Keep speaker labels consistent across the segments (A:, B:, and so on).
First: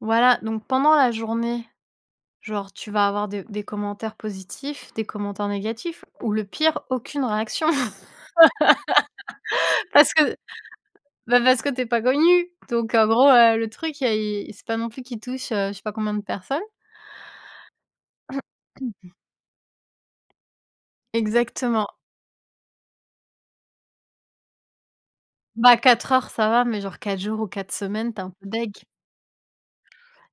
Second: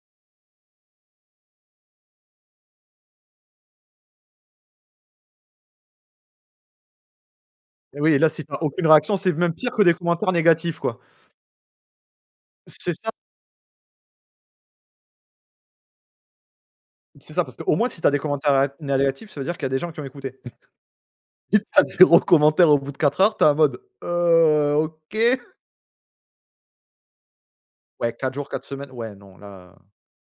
A: Voilà, donc pendant la journée, genre tu vas avoir des des commentaires positifs, des commentaires négatifs ou le pire: aucune réaction.
B: Eh oui et là si tu as aucune réaction, c'est même pire que des
A: Parce
B: commentaires
A: que
B: négatifs quoi.
A: ben parce que tu es pas connu.
B: C'est
A: Donc en
B: ça.
A: gros, heu, le truc, heu, i c'est pas non plus qu'il touche, heu, je sais pas combien de personnes.
B: C'est ça, parce qu'au moins si tu as des commentaires ag négatifs, ça veut dire qu'il y des gens qui ont écouté. Si tu as
A: Exactement.
B: 0 commentaire au bout de 4 heures, tu es en mode: «Heu, OK!»
A: Bah 4 heures ça va, mais genre 4 jours ou 4
B: Ouais
A: semaines, tu es un
B: 4 jours
A: peu
B: 4
A: dégoutée.
B: semaines, ouais non là, heu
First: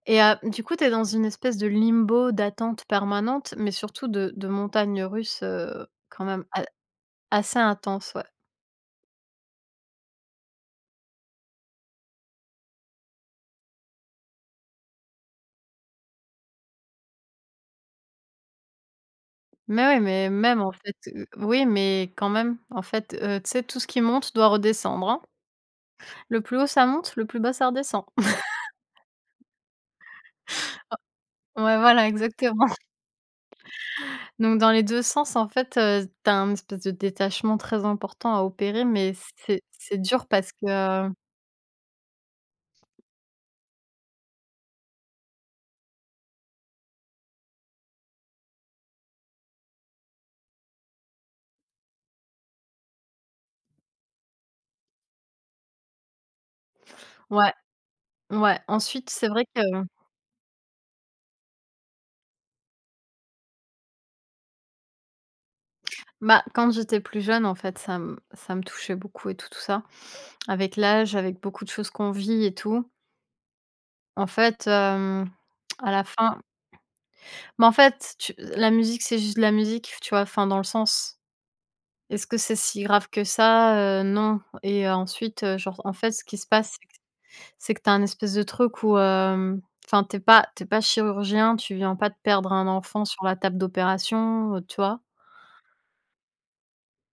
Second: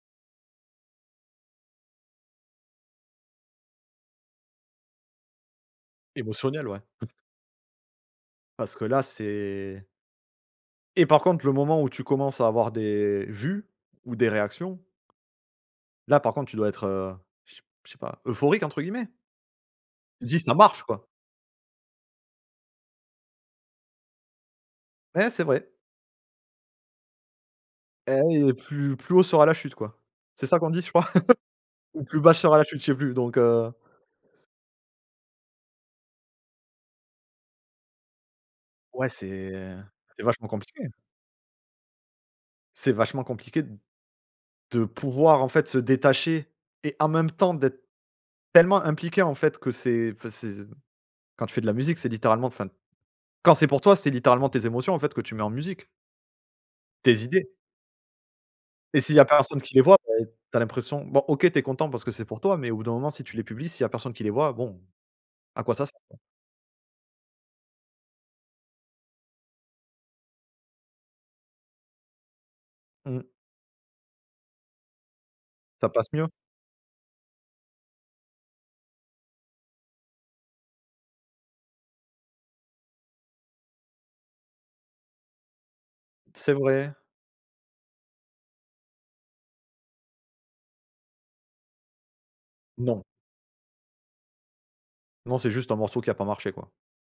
A: Et heu, du coup, tu es dans une espèce de limbo d'attente permanente, mais surtout de de montagnes russes, heu, quand même a
B: Émotionnel ouais.
A: assez intenses, ouais.
B: Parce que là c'est et par contre le moment où tu commences à avoir des vues ou des réactions, là par contre tu dois être, heu, je s je sais pas, «euphorique» entre guillemets?
A: Mais ouais,
B: Tu
A: mais
B: dis: «Ça
A: même, en
B: marche»,
A: fait,
B: quoi.
A: heu oui, mais quand même, en fait, heu, tu sais, tout ce qui monte doit redescendre, hein.
B: Ouais c'est vrai.
A: Le plus haut, ça monte, le plus bas, ça redescend.
B: Eh oui et plus plus haut sera la chute, quoi. C'est ça qu'on dit je crois?
A: Ah ouais,
B: Ou
A: voilà
B: plus bas sera la
A: exactement.
B: chute, je sais plus, donc heu
A: Donc dans les 2 sens, en fait, heu, tu as un espèce de détachement très important à opérer.
B: Ouais
A: Mais
B: c'est
A: c'est c'est
B: c'est
A: dur
B: vachement
A: parce
B: compliqué.
A: que
B: C'est vachement compliqué d de pouvoir en fait se détacher et en même temps d'être tellement impliqué, en fait, que c'est enfin c'est quand tu fais de la musique c'est littéralement enfin, quand c'est pour toi c'est littéralement tes émotions en fait que tu mets en musique tes idées
A: Ouais. Ouais.
B: et
A: Ensuite,
B: s'il y a
A: c'est vrai que
B: personne qui les voit, ben tu as l'impression bon OK tu es content parce que c'est pour toi, mais au bout d'un moment si tu les publies, s'il y a personne qui les voit, bon à quoi ça s
A: Ben quand j'étais plus jeune, en fait, ça m ça me touchait beaucoup et tout, tout ça. Avec l'âge, avec beaucoup de choses qu'on vit et tout
B: Mmh.
A: en fait hem,
B: Ça
A: à la
B: passe mieux.
A: fin Mais en fait, tu la musique, c'est juste la musique, tu vois? Enfin dans le sens «est ce que c'est si grave que ça? Heu, non», et ensuite, heu, genre en fait, ce qui se
B: C'est
A: passe,
B: vrai.
A: c'est que tu as un espèce de truc où, hem enfin tu es pas tu es pas chirurgien, tu viens pas de perdre un
B: Non.
A: enfant sur la table d'opération, heu, tu vois?
B: Non, c'est juste un morceau qui a pas marché, quoi.